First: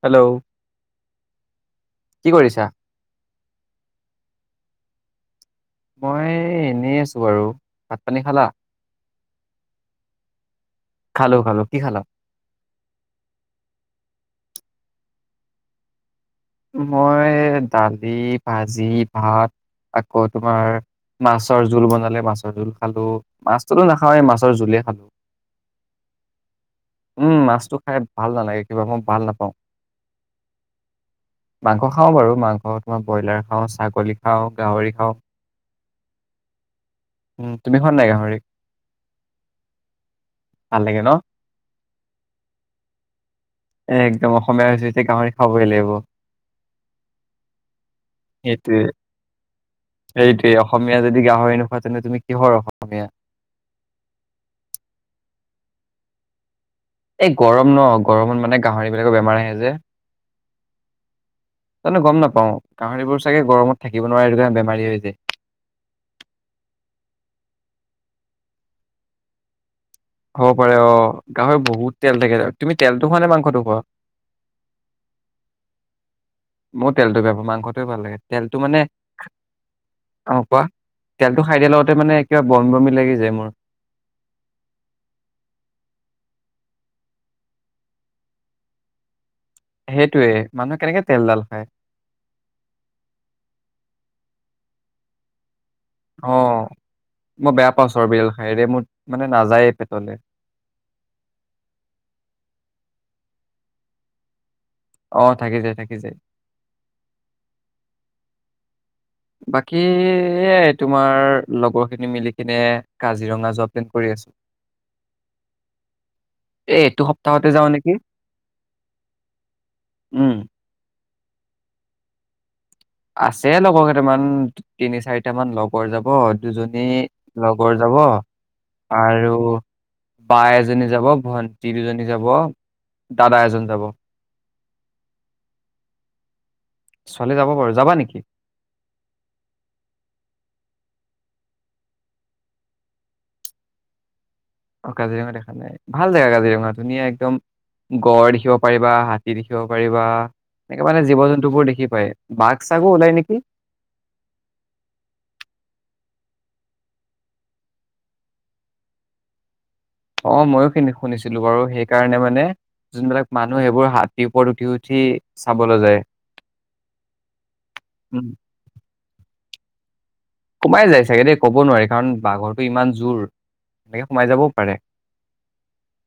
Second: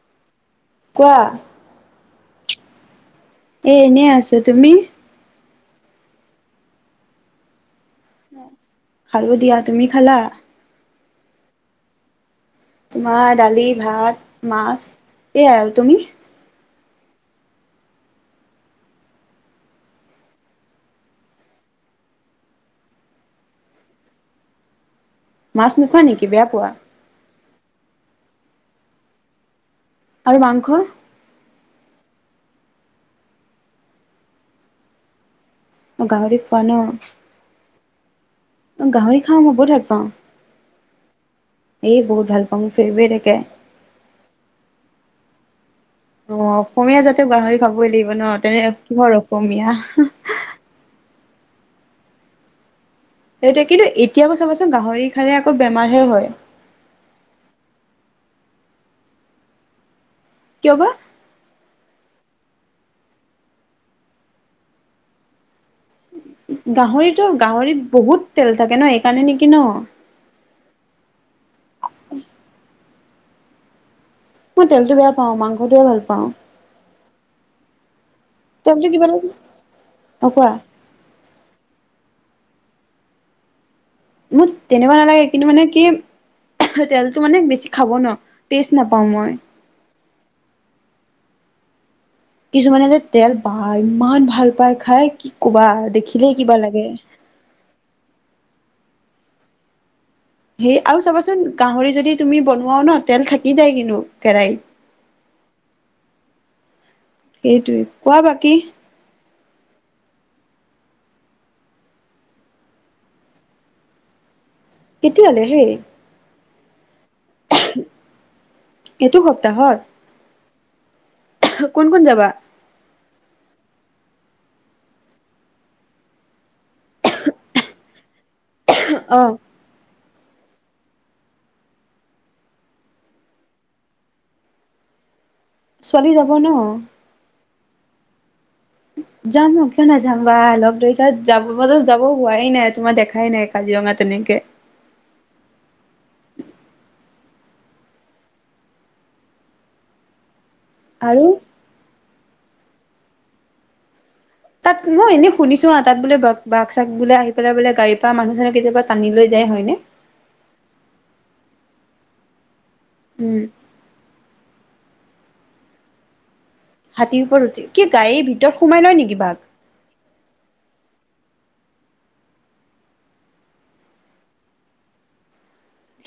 Hello কোৱা কি কৰিছা এ এনে আছো তুমি মই এনেই আছো বাৰু ভাত পানী খালা? খালো দিয়া তুমি খালা খালো খালো কি খালা তোমাৰ দালি ভাত মাছ এয়াই আৰু তুমি মই দালি ভাজি ভাত আকৌ তোমাৰ মাছৰ জোল বনালে মাছৰ জোল খালো মাছটোতো নাখাওঁৱে মাছৰ জোলে খালো মাছ নোখোৱা নেকি বেয়া পোৱা আৰে ভাল নালাগে কিবা মই ভাল নাপাওঁ আৰু মাংস মাংস খাওঁ বাৰু মাংস ত মই ব্ৰইলাৰ খাওঁ ছাগলী খাওঁ গাহৰি খাওঁ গাহৰি খোৱা ন উম তুমি খোৱা নাই গাহৰি গাহৰি খাওঁ মই বহুত ভাল পাওঁ ভাল লাগে ন এই বহুত ভাল পাওঁ মোৰ ফেভৰেট একে এ একদম অসমীয়া হৈছে এতিয়া গাহৰি খাবগৈ লাগিব অ অসমীয়া জাতে গাহৰি খাবই লাগিব ন তেনে সেইটোৱে কিহৰ অসমীয়া সেইটোৱে অসমীয়া যদি গাহৰি নোখোৱা তেনে তুমি কিহৰ অসমীয়া সেইটোৱে কিন্তু এতিয়াবোৰ চাবাচোন গাহৰি খালে আকৌ বেমাৰহে হয় এই গৰম ন গৰমত মানে গাহৰিবলাকৰ বেমাৰ আহে যে কিয় বা যানো গম নাপাও গাহৰিবোৰ চাগে গৰমত থাকিব নোৱাৰে সেইটোকাৰণে বেমাৰী হৈ যায় গাহৰিতো গাহৰিত বহুত তেল থাকে ন এইকাৰণে নেকি ন হ'ব পাৰে অ গাহৰি বহুত তেল থাকে তুমি তেলটো খোৱা নে মাংসটো খোৱা মই তেলটো বেয়া পাওঁ মাংসটোয়ে ভাল পাওঁ মোৰ তেলটো বেয়া পাও মাংসটোৱে ভাল লাগে তেলটো মানে কিবা এটা অ কোৱা তেলটো খাই দিয়া লগতে মানে কিবা বমি বমি লাগি যায় মোৰ মোৰ তেনেকুৱা নালাগে কিন্তু মানে কি তেলটো মানে বেছি খাব ন টেষ্ট নাপাওঁ মই সেইটোয়ে মানুহে কেনেকে তেলডাল খায় কিছুমানে যে তেল বা ইমান ভাল পায় খাই কি ক'বা দেখিলেই অ কিবা লাগে মই বেয়া পাওঁছ আৰু চৰ্বিডাল খাইৰে মোৰ মানে নাযায়ে পেটলে সেই আৰু চাবাচোন গাহৰি যদি তুমি বনোৱাও ন তেল থাকি দায় কিন্তু কেৰাহত আহ থাকি যায় থাকি যায় সেইটোৱে কোৱা বা কি বাকী তোমাৰ লগৰখিনি মিলি কিনে কাজিৰঙা যোৱা প্লেনিং কৰি আছো কেতিয়ালে হেই এ এইটো স তাহতে যাওঁ নেকি এইটো সপ্তাহত উম কোন কোন যাবা আছে লগৰ কেইটামান তিনি চাৰিটামান লগৰ যাব দুজনী লগৰ যাব অ আৰু বা এজনী যাব ভন্টি দুজনী যাব দাদা এজন যাব ছোৱালী যাব ন ছোৱালী যাব যাবা নেকি যাম কিয় নাযাম বা অলপ দেৰি তাত যাব মাজত যাব হোৱাই নাই তোমাৰ দেখাই নাই কাজিৰঙা তেনেকে অ কাজিৰঙা দেখা নাই ভাল জেগা কাজিৰঙা ধুনীয়া একদম গড় দেখিব পাৰিবা হাতী দেখিব পাৰিবা এনেকে মানে আৰু জীৱ জন্তুবোৰ দেখি পায় বাঘ চাগো ওলাই নেকি তাত মই এনেই শুনিছো তাত বোলে বাঘ চাগ বোলে আহিপেলাই বোলে গাড়ীৰ পৰা মানুহ চানো কেতিয়াবা টানি লৈ যায় হয় নে অ ময়ো খিনি শুনিছিলো বাৰু সেইকাৰণে মানে যোনবিলাক উম মানুহ সেইবোৰ হাতীৰ ওপৰত উঠি উঠ উঠি চাবলৈ যায় হাতীৰ উঠি কি গাড়ী উম ভিতৰত সোমাই লয় নেকি বাঘ সোমাই যায় চাগে দেই ক'ব নোৱাৰি কাৰণ বাঘৰটো ইমান জোৰ এনেকে সোমাই যাবও পাৰে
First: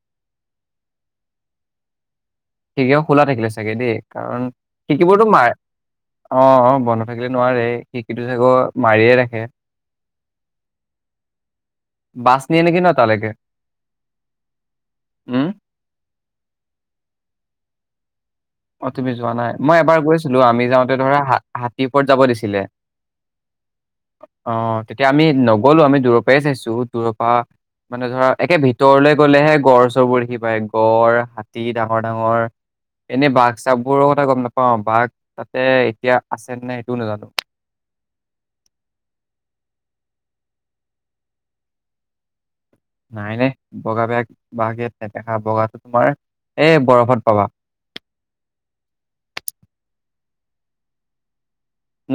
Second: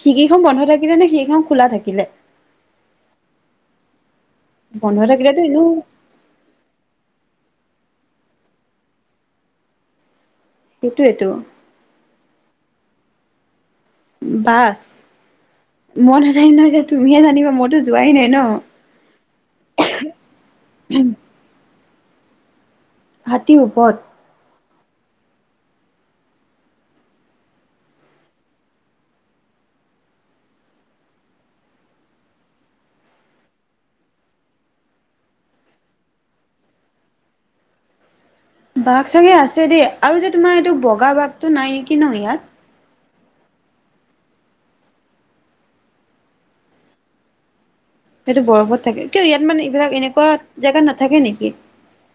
খিৰিকীখন বন্ধ থাকিলে নে খিৰিকীখন খোলা থাকিলে খিৰিকীখন খোলা থাকিলে চাগে দেই কাৰণ বন্ধ শিকিবতো থাকিলেতো মাৰে এনেও অ অ বন্ধ থাকিলে নোৱাৰে খিকি চাকৌ মাৰিয়ে ৰাখে সেইটোয়েতো বাছ ন নেকি ন তালৈকে বাচ উম মই নাজানিম ন এতিয়া তুমিয়ে জানিবা ম যোৱাই নাই ন অ তুমি যোৱা নাই মই এবাৰ গৈছিলো আমি যাওঁতে ধৰা তাত টিপত যাব দিছিলে হাতী ওপৰত অ তেতিয়া আমি নগলো। আমি দূুৰৰ পাই চাইছো। দূৰৰ পা মানে ধৰা একে ভিতৰলে গলেহে গড় চৰবোৰ দেখি পায় গঁড়, হাতী ডাঙৰ ডাঙৰ এনে বাঘ চাঘ বোৰৰ কথা গম নাপাও। বাঘ তাতে এতিয়া আছে নে সেইটোও নাজানো। বাঘ চাগে আছে দেই আৰু যে তোমাৰ এইটো বগা বাঘটো নাই নেকি ন ইয়াত? নাই নাই। বগা বেগ- বাঘ ইয়াত নেদেখা বগাটো তোমাৰ এই বৰফত পাবা। সেইটো বৰফত থাকে। কিয় ইয়াত মানে ইবিলাক এনেকুৱা জাগাত নাথাকে নেকি?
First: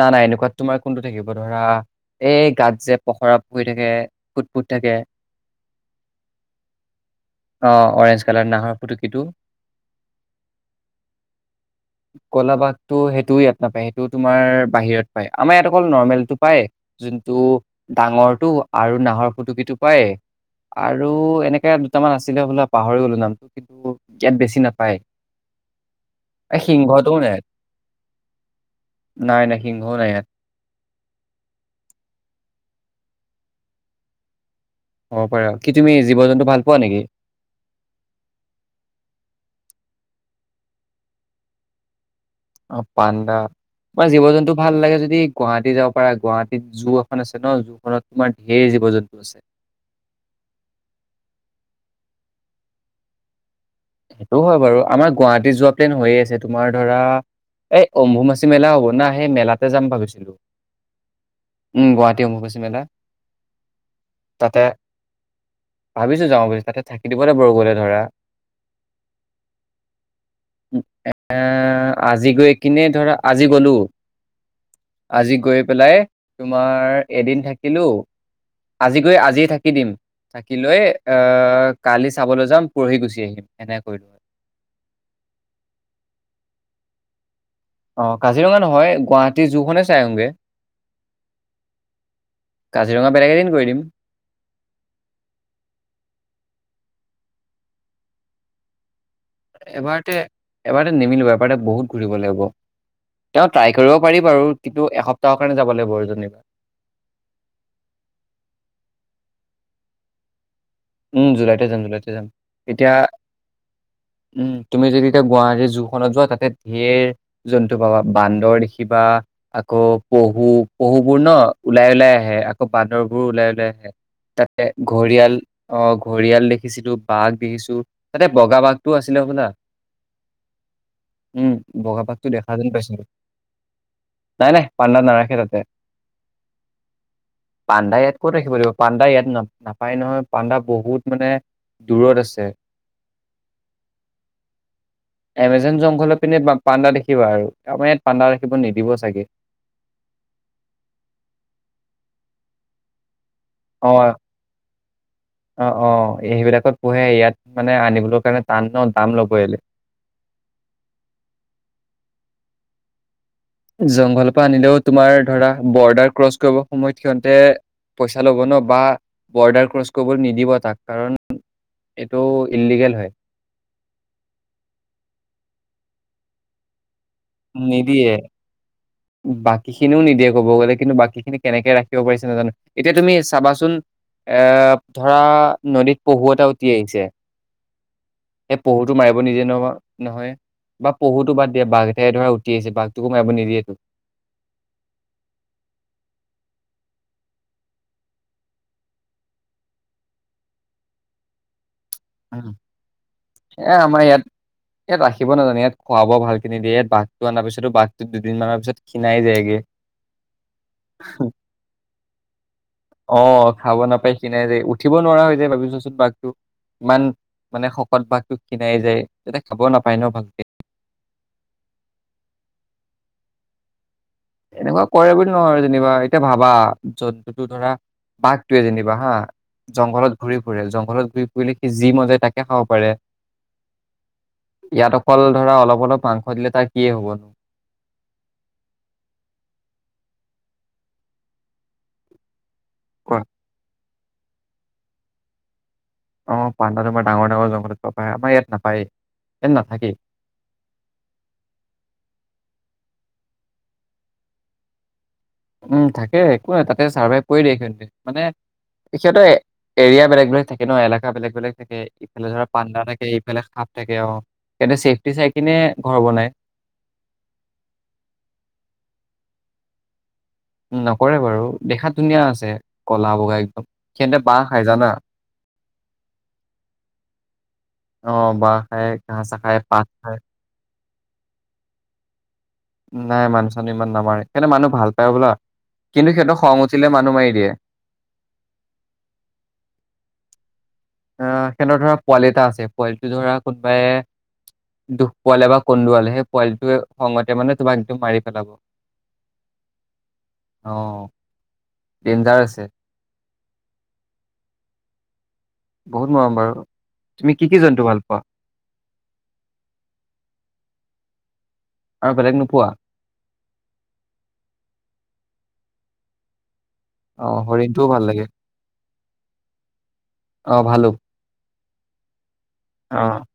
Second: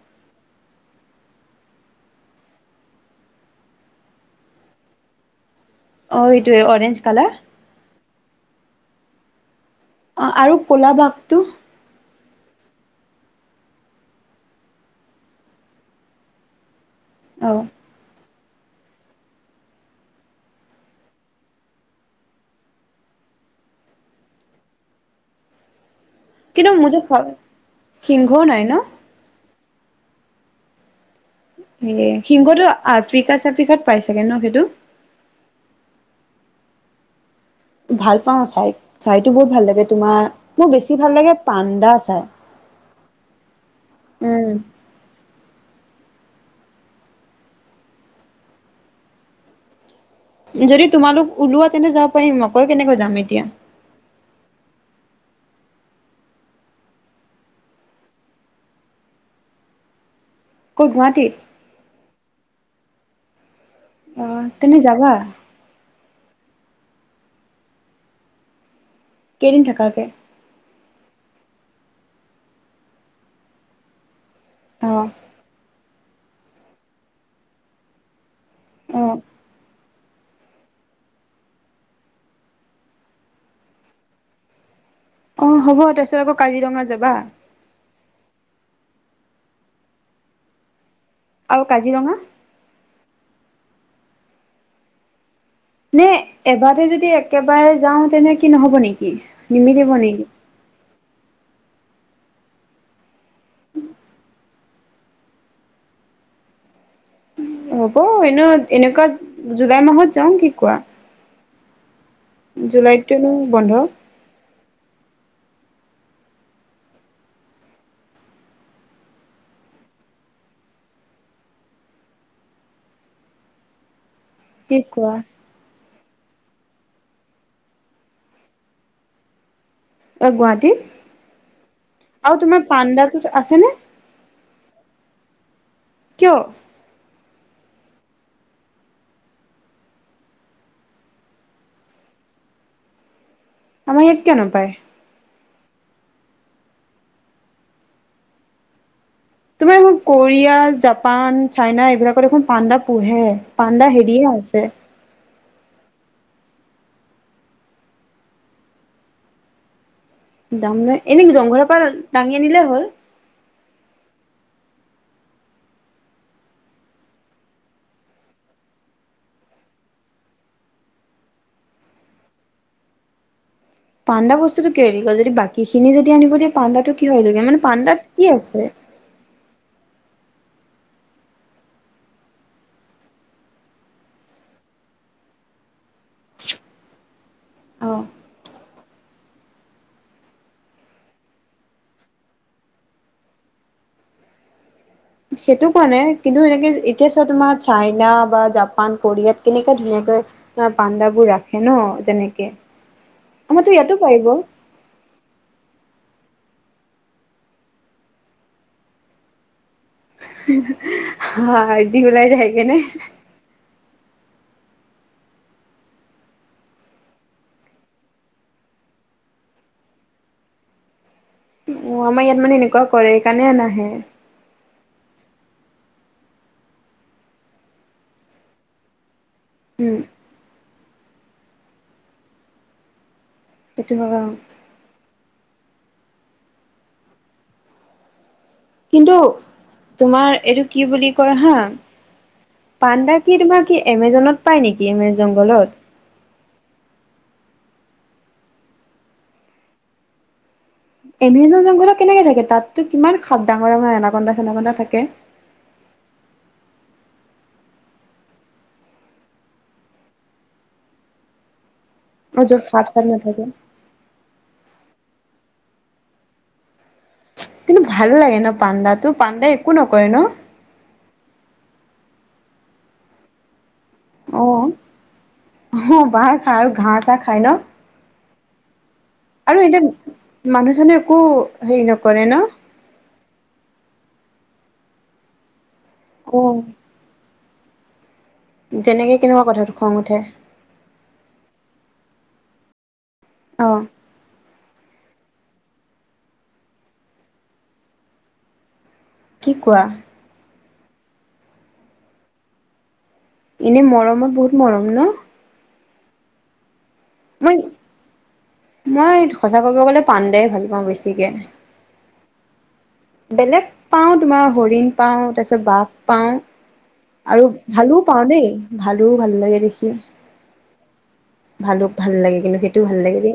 না না এনেকুৱাত তোমাৰ কোনটো থাকিব ধৰা এই গাত যে পখৰা পৰি থাকে ফুট ফুট থাকে। অ এইটোৱে অৰেঞ্জ কালাৰ। অ অৰেঞ্জ কালাৰ নাহৰ ফুটুকীটো অ' আৰু ক'লা বাঘটো ক'লা বাঘটো সেইটোও ইয়াত নাপায় সেইটো তুম মাৰ বাহিৰত পায়। আমাৰ ইয়াত অকল নৰ্মেল টো পায়। যোনটো অ ডাঙৰ টো আৰু নাহৰ ফুটুকীটো পায় আৰু এনেকে দুটামান আছিলে বোলে পাহৰি গলো নাম কিন্তু ইয়াত বেছি নাপায়। এই কিন্তু মোৰ যে সিংহটোও চ নাই সিংহও নাই ন? নাই নাই সিংহও নাই ইয়াত। এ সিংহটো আফ্ৰিকা চাফ্ৰিকাত পাই চাগে ন সেইটো? হ'ব পাৰে। কি তুমি জীৱ জন্তু ভাল পোৱা নেকি? ভাল পাওঁ চাই। চাইতো বহুত ভাল লাগে তোমাৰ মোৰ বেছি ভাল লাগে পাণ্ডা চাই। অ পাণ্ডা। তোমাৰ জীৱ উম জন্তু ভাল লাগে যদি গুৱাহাটী যাওক পাৰা। গুৱাহাটীত জু এখন আছে ন জু খনত তোমাৰ ধেৰ জীৱ জন্তু আছে। যদি তোমালোক ওলোৱা তেন্তে যাব পাৰিম অকলে কেনেকৈ যাম এতিয়া। সেইটো হয় বাৰু আমাৰ গুৱাহাটী যোৱা প্লেন হৈয়ে আছে তোমাৰ ধৰা এই অম্ভুমাচি মেলা হ'ব না সেই মেলাতে যাম ভাবিছিলো। ক'ত গুৱাহাটীত [unintelligible] মেলা অ' তেনে যাবা [unintelligible] যাওঁগৈ তাতে থাকি দিবলৈ [unintelligible] গ'লে ধৰা। কেইদিন থাকাকে? উম এ - এ আজি গৈ কিনে ধৰা আজি গলো অ আজি গৈ পেলাই তোমাৰ এদিন থাকিলো অ আজি গৈ আজিয়ে থাকি দিম। থাকি লৈ অ কালি চাবলৈ যাম পৰহি গুচি আহিম। [unintelligible] অ হ'ব। তাৰপিছত আকৌ কাজিৰঙা যাবা? অ' কাজিৰঙা নহয় গুৱাহাটীৰ জুখনে চাই আহুংগে। আৰু কাজিৰঙা? কাজিৰঙা বেলেগ এদিন কৰি দিম। নে এবাৰ তে যদি একেবাৰে যাওঁ তেনে কি নহব নেকি? নিমিলিব এবাৰতে- নেকি এবাৰতে নিমিলিব। এবাৰতে বহুত ঘুৰিব লাগিব। তেও ট্ৰাই কৰিব পাৰিব বাৰু কিন্তু এসপ্তাহৰ কাৰণে যাব লাগিব আৰু যেনেও। হ'ব এনেও এনেকুৱা জুলাই মাহত যাওঁ। কি কোৱা? উম ', জুলাইতে যাম জুলাই জুলাইতটোনো বন্ধ উম তুমি যদি এতিয়া গুৱাহাটী জুখনত যোৱা তাতে ঢেৰ জন্তু পাবা বান্দৰ দেখিবা আকৌ পহু পহুবোৰ ন ওলাই -ওলাই আহে আকৌ বান্দৰবোৰ ওলাই -ওলাই আহে। তাতে কি কোৱা ঘৰিয়াল অ ', ঘৰিয়াল দেখিছিলো বাঘ দেখিছো তাতে বগা বাঘ টো আছিলে শুনা অ গুৱাহাটী উম', বগা বাগটো আৰু দেখা তোমাৰ যেন পাইছিলো পাণ্ডাটোত আছেনে নাই -নাই পাণ্ডা নাৰাখে তাতে। কিয় পাণ্ডা ইয়াত ক'ত ৰাখিব লাগিব পাণ্ডা ইয়াত ন', নাপায় নহয়? পাণ্ডা বহুত মানে দূৰত আছে। আমাৰ ইয়াত কিয় নোপায়? এমেজন জংঘলৰ পিনে পাণ্ডা দেখিবা আৰু আমাৰ ইয়াত পাণ্ডা ৰাখিব নিদিব চাগে। তোমাৰ এইখন কোৰিয়া জাপান চাইনা এইবিলাকত দেখোন পাণ্ডা পোহে। পাণ্ডা অ হেৰিয়ে আছে অ অ সেইবিলাকত পুহে ইয়াত মানে আনিবলৈ কাৰণে টান ন দাম ল'ব এলে। দাম নাই এনেক জংঘলৰ পৰা দাঙি আনিলে হ'ল। জংঘলৰ পৰা আনিলেও তোমাৰ ধৰা বৰ্ডাৰ ক্ৰছ কৰিব সময়ত সিহঁতে পইচা ল'ব ন বা বৰ্ডাৰ ক্ৰচ কৰিবলৈ নিদিব তাক কাৰণ এইটো ইললিগেল হয়। পাণ্ডা বস্তুটো কি হেৰি কয় যদি বাকী খিনি যদি আনিব দিয়া পাণ্ডাটো কি হৈ থগে মানে পাণ্ডাত কি আছে? খিনিও নিদিয়ে ক'ব গ'লে কিন্তু বাকী খিনি কেনেকে ৰাখিব পাৰিছে নাজানো। এতিয়া তুমি চাবাচোন এ ধৰা নদীত পহু এটা উঠি আহিছে অ সে পহুটো মাৰিব নিদিয়ে নহয় ন', নহয় বা পহুটো বাদ দিয়ে বাঘ ফেৰ ধৰা উঠি আহিছে বাঘটোকো মাৰিব নিদিয়েতো। সেইটো কোৱা নাই কিন্তু এনেকে এতিয়া চোৱা তোমাৰ চাইনা বা জাপান কোৰিয়াত কেনেকে ধুনীয়াকে পাণ্ডাবোৰ ৰাখে ন', । তেনেকে, উম। আমাৰতো ইয়াতো পাৰিব। থাকিব নাজানে ইয়াত খোৱাব ভালখিনি দিয়ে ইয়াত বাঘটো অনাৰ পিছতো বাঘটো দুদিনমানৰ পিছত খীনাই যায়গে। হাৰ্ডি ওলাই যায় গেনে? পাই কিনোই যে উঠিব নোৱাৰা হৈ যায় ভাবিছচোন বাঘটো। ইমান মানে শকত বাাঘটো ক্ষিনাই ন যায় যাতে খাব নাপায় ন ভালকে। অ', আমাৰ ইয়াত মানে এনেকুৱা কৰে সেইকাৰণে নাহে। এনেকুৱা কৰে বুলি নহয় যেনিবা এতিয়া ভাবা জন্তুটো ধৰা বাঘটোৱে যেনিবা হা', উম জংঘলত ঘূৰি ফুৰেল জংঘলত ঘূৰি কৰিলে সি যি মন যায় তাকে খাব পাৰে। সেইটো হয় কল ধৰা অলপ- অলপ মাংস দিলে তাৰ কি হ'বনো কিন্তু তোমাৰ এইটো কি বুলি কয় হা', পাণ্ডা ক'ত কি তোমাৰ কি এমেজনত পায় নেকি এমেজংঘলত? অ ', পাণ্ড তোমাৰ ডাঙৰ -ডাঙৰ জংঘলত পায়, আমাৰ ইয়াত নাপায় ইয়াত নাথাকেই। এমজনজংঘলত কেনেকে থাকে তাততো কিমান খাত ডাঙৰ -ডাঙৰ এনাকণ্ডা সেনাকণ্ডা থাকে। উম', থাকে একো নাই তাতে চাৰ্ভাইভ কৰি দিয় সিহঁত মানে সিহঁতে এৰিয়া বেলেগ -বেলেগ থাকে ন এলেকা বেলেগ- বেলেগ থাকে। ইফালে আৰু য'ত পনাণ্ডা সাপ চাপ থাকে ইফালে নাথাকে খাপ থাকে অঁহ এতে চেফটি চাই কিনে ঘৰ বনাই কিন্তু ভাল লাগে ন পাণ্ডাতো পাণ্ডা একো নকয় ন নকৰে বাৰু দেখাত ধুনীয়া আছে ক'লা বগা একদম সেতে বাঁহ খাই জানা অঁ বাঁহে খাই আৰু ঘাঁ চাহ খাই ন অঁ বাঁহ খায় আৰু এতিয়া মানুহজনে একো হেৰি নকৰে ন নাই মানুহ চানো ইমান নামাৰে সেতে মানুহ ভাল পায় বোলা কিন্তূ সিহঁতৰ খং উঠিলে মানুহ মাৰি দিয়ে যেনেকৈ কেনেকুৱা কথাটোত খং উঠে অঁ সেঁতৰ ধৰা পোৱালি এটা আছে পোৱালি ধৰা অ কোনোবাই দুখ পোৱালে বা কন্দুৱালে সেই পোৱালিটোৱে খংতে মানে তোমাক একদম মাৰি পেলাব কি কোৱা অঁ ডেঞজাৰ আছে এনে মৰমৰ বহুত মৰম ন বহুত মৰম বাৰু তুমি কি মই কি জন্তু ভাল পোৱা মই সঁচা ক গ'লে পাণ্ডাৰ ভাল পাঁও মই বেছিকৈ আৰু বেলেগ নোপোৱা বেলেগ পাওঁ তোমাৰ হৰিণ পাওঁ তাৰপিছত বাঘ পাওঁ অ আৰু হৰিণটোও ভালো ভাল পাওঁ লাগে দেই ভালো ভাল লাগে দেখি অ ভালুক ভালোক ভাল লাগে কিন্তু সেইটো ভাল অ লাগে দ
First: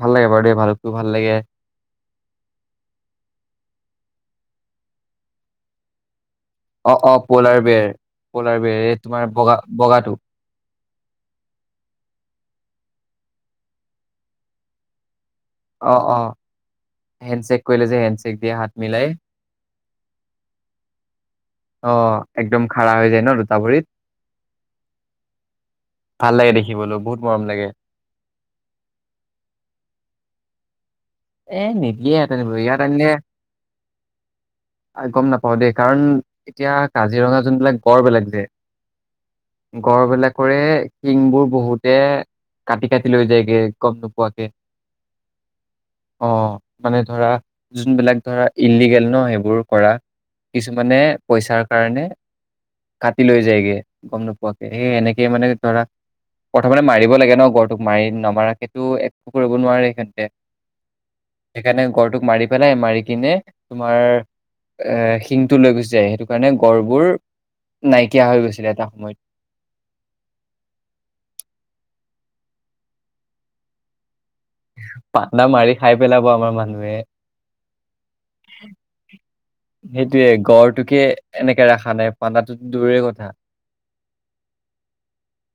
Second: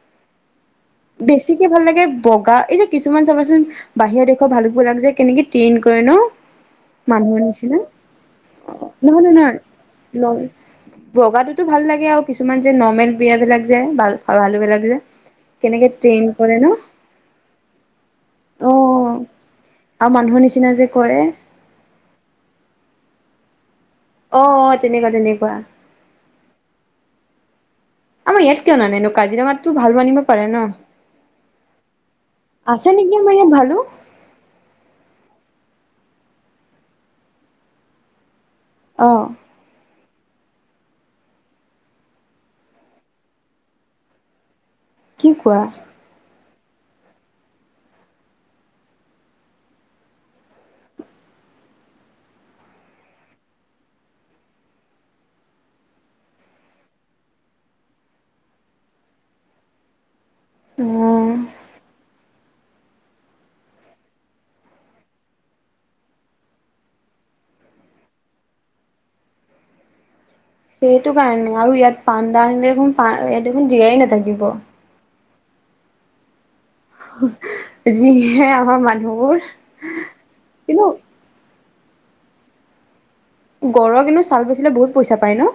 ভাল লাগে বাৰু দেই ভালুকটো ভাল লাগে বেছিকে ভাল লাগে বগা এই যে কিছুমান চাবচোন বাহিৰৰ দেশৰ ভালিব লাগে যে কেনেকে ট্ৰেইন কৰে ন অঁ অঁ মানুহৰ পলাৰ নিচিনা বেৰ পলাৰ বেৰ এই তোমাৰ বগা বগাটো ভগাটোতো ভাল লাগে আৰু কিছুমান যে নৰ্মেল বিয়াবিলাক যে ভাল ভালুবিলাক যে কেনেকে অঁ ট্ৰেইন অঁ কৰে ন হেডশ্বেক কৰিলে যে হেডশ্বেক দিয়া অ হাত মিলাই আৰু মানুহৰ নিচিনা যে কৰে অ একদম খাৰা হৈ যায় ন তাভৰিত অ তেনেকুৱা তেনেকুৱা ভাল লাগে দেখিবলৈ বহুত মৰম লাগে আমাৰ ইয়াত কিয় নানেনো কাজিৰঙাতো ভালো আনিব পাৰে ন এ নিদিয়ে ইয়াত আনিবলে এয়াত আছে আনিলে নেকি আমাৰ ইয়াত ভালু গম নাপ অঁ দেই কাৰণ এতিয়া কাজিৰঙা জোনবিলাক গড় বেলেগ যে অঁ গ়ডবিলাকৰে শিংবোৰ বহুতে কাটি কাটি লৈ যায়গে গম নোপোৱাকে কি কোৱা? অ মানে ধৰা যোনবিলাক ধৰা ইলিগেল ন' সেইবোৰ কৰা কিছুমানে পইচাৰ কাৰণে কাটি লৈ যায়গে গম নোপোৱাকে সেই সেনেকে মানে ধৰা প্ৰথমে মাৰিব লাগে ন গড়টোক মাৰি নমৰাকে টো সেইটো একো কৰিব, নোৱাৰে সিহঁতে অ সেইকাৰণে গড়টোক মাৰি পেলাই মাৰি কিনে তোমাৰ এ শিংটো লৈ গুচি যায়। সেইটো কাৰণে গড়বোৰ নাইকিয়া হৈ গৈছিল এটা সময়ত। সেইটো কাৰণে আৰু ইয়াত পাণ্ডা আনিলে দেখোন পাণ্ডা ইয়াত দেখোন জীয়াই নাথাকিব। পাণ্ডা মাৰি খাই পেলাব আমাৰ মানুহে। [inaudible] যিহে আমাৰ মানুহবোৰ। সেইটোয়ে কিন্তু গড়টোকে এনেকে ৰাখা নাই পানণ্ডাটো দূৰৰে কথা। গড়ৰ কিন্তু ছাল বেচিলে বহুত পইচা পায় ন'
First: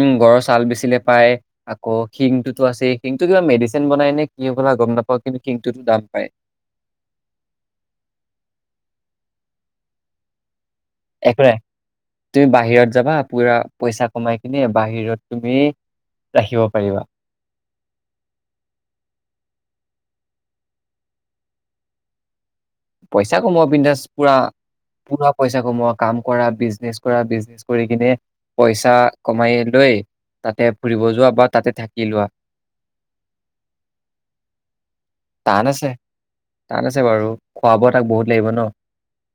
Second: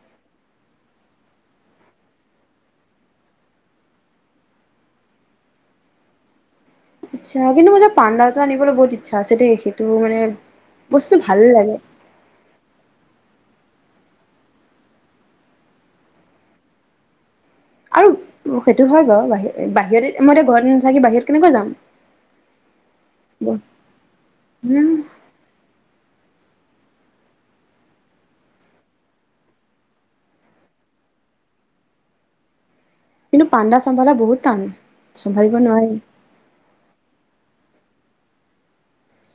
উম গড়ৰ ছাল বেচিলে পায় আকৌ শিংটোতো আছে শিংটো কিবা মেডিচিন বনাই নে কি হ'বলা গম নাপাওঁ কিন্তু শিংটোতো দাম পায়। আচ্ছা কিন্তু মই যে পাণ্ডাটো আনিবলৈ বহুত ইচ্ছা আছে দেই সেইটো মানে বস্তুটো ভাল একো নাই লাগে তুমি বাহিৰত যাবা পোৰা পইচা কমাই কিনে বাহিৰত তুমি ৰাখিব পাৰিবা। আৰু সেইটো হয় বাৰু বাহিৰ বাহিৰতে মই এতিয়া ঘৰত নাথাকি বাহিৰত কেনেকৈ যাম। পইচা কমোৱা বিন্দাছ পুৰা- উম পুৰা পইচা কমোৱা কাম কৰা বিজনেছ কৰা বিজনেছ কৰি কিনে পইচা কমাই লৈ তাতে ফুৰিব যোৱা বা তাতে থাকি লোৱা। কিন্তু পাণ্ডা চম্ভালা বহুত টান। চম্ভালিব টান আছে নোৱাৰি। টান আছে বাৰু। খোৱা বোৱা তাক বহুত লাগিব ন'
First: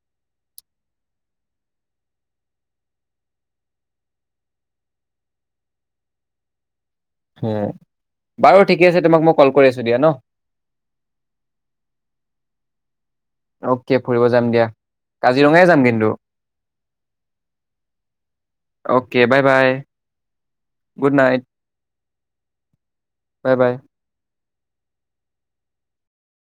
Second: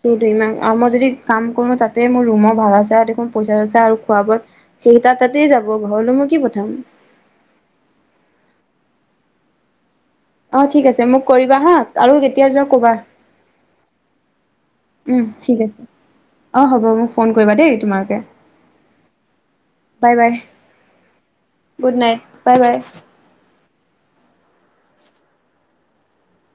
সেইটোয়ে ইমান আৰু মই যদি কাম কৰো তাতে মোৰ ৰুমৰ ভাড়া চা দেখোন পইচা চইচা আৰু খোৱা বোৱাত সেই টা তাতেই যাব ঘৰলৈ মই কি পঠাম! সেইয়া বাৰু ঠিকে আছে তোমাক মই কল কৰি আছো দিয়া ন। অ' ঠিক আছে মোক কৰিবা হা আৰু কেতিয়া যোৱা কবা। অ'কে ফুৰিব যাম দিয়া উম ঠিক কাজিৰঙাই আছে যাম কিন্তু অ' হ'ব মোক ফোন কৰিবা দেই তোমালোকে okay bye bye bye bye good night good night. Bye -bye bye - বাই।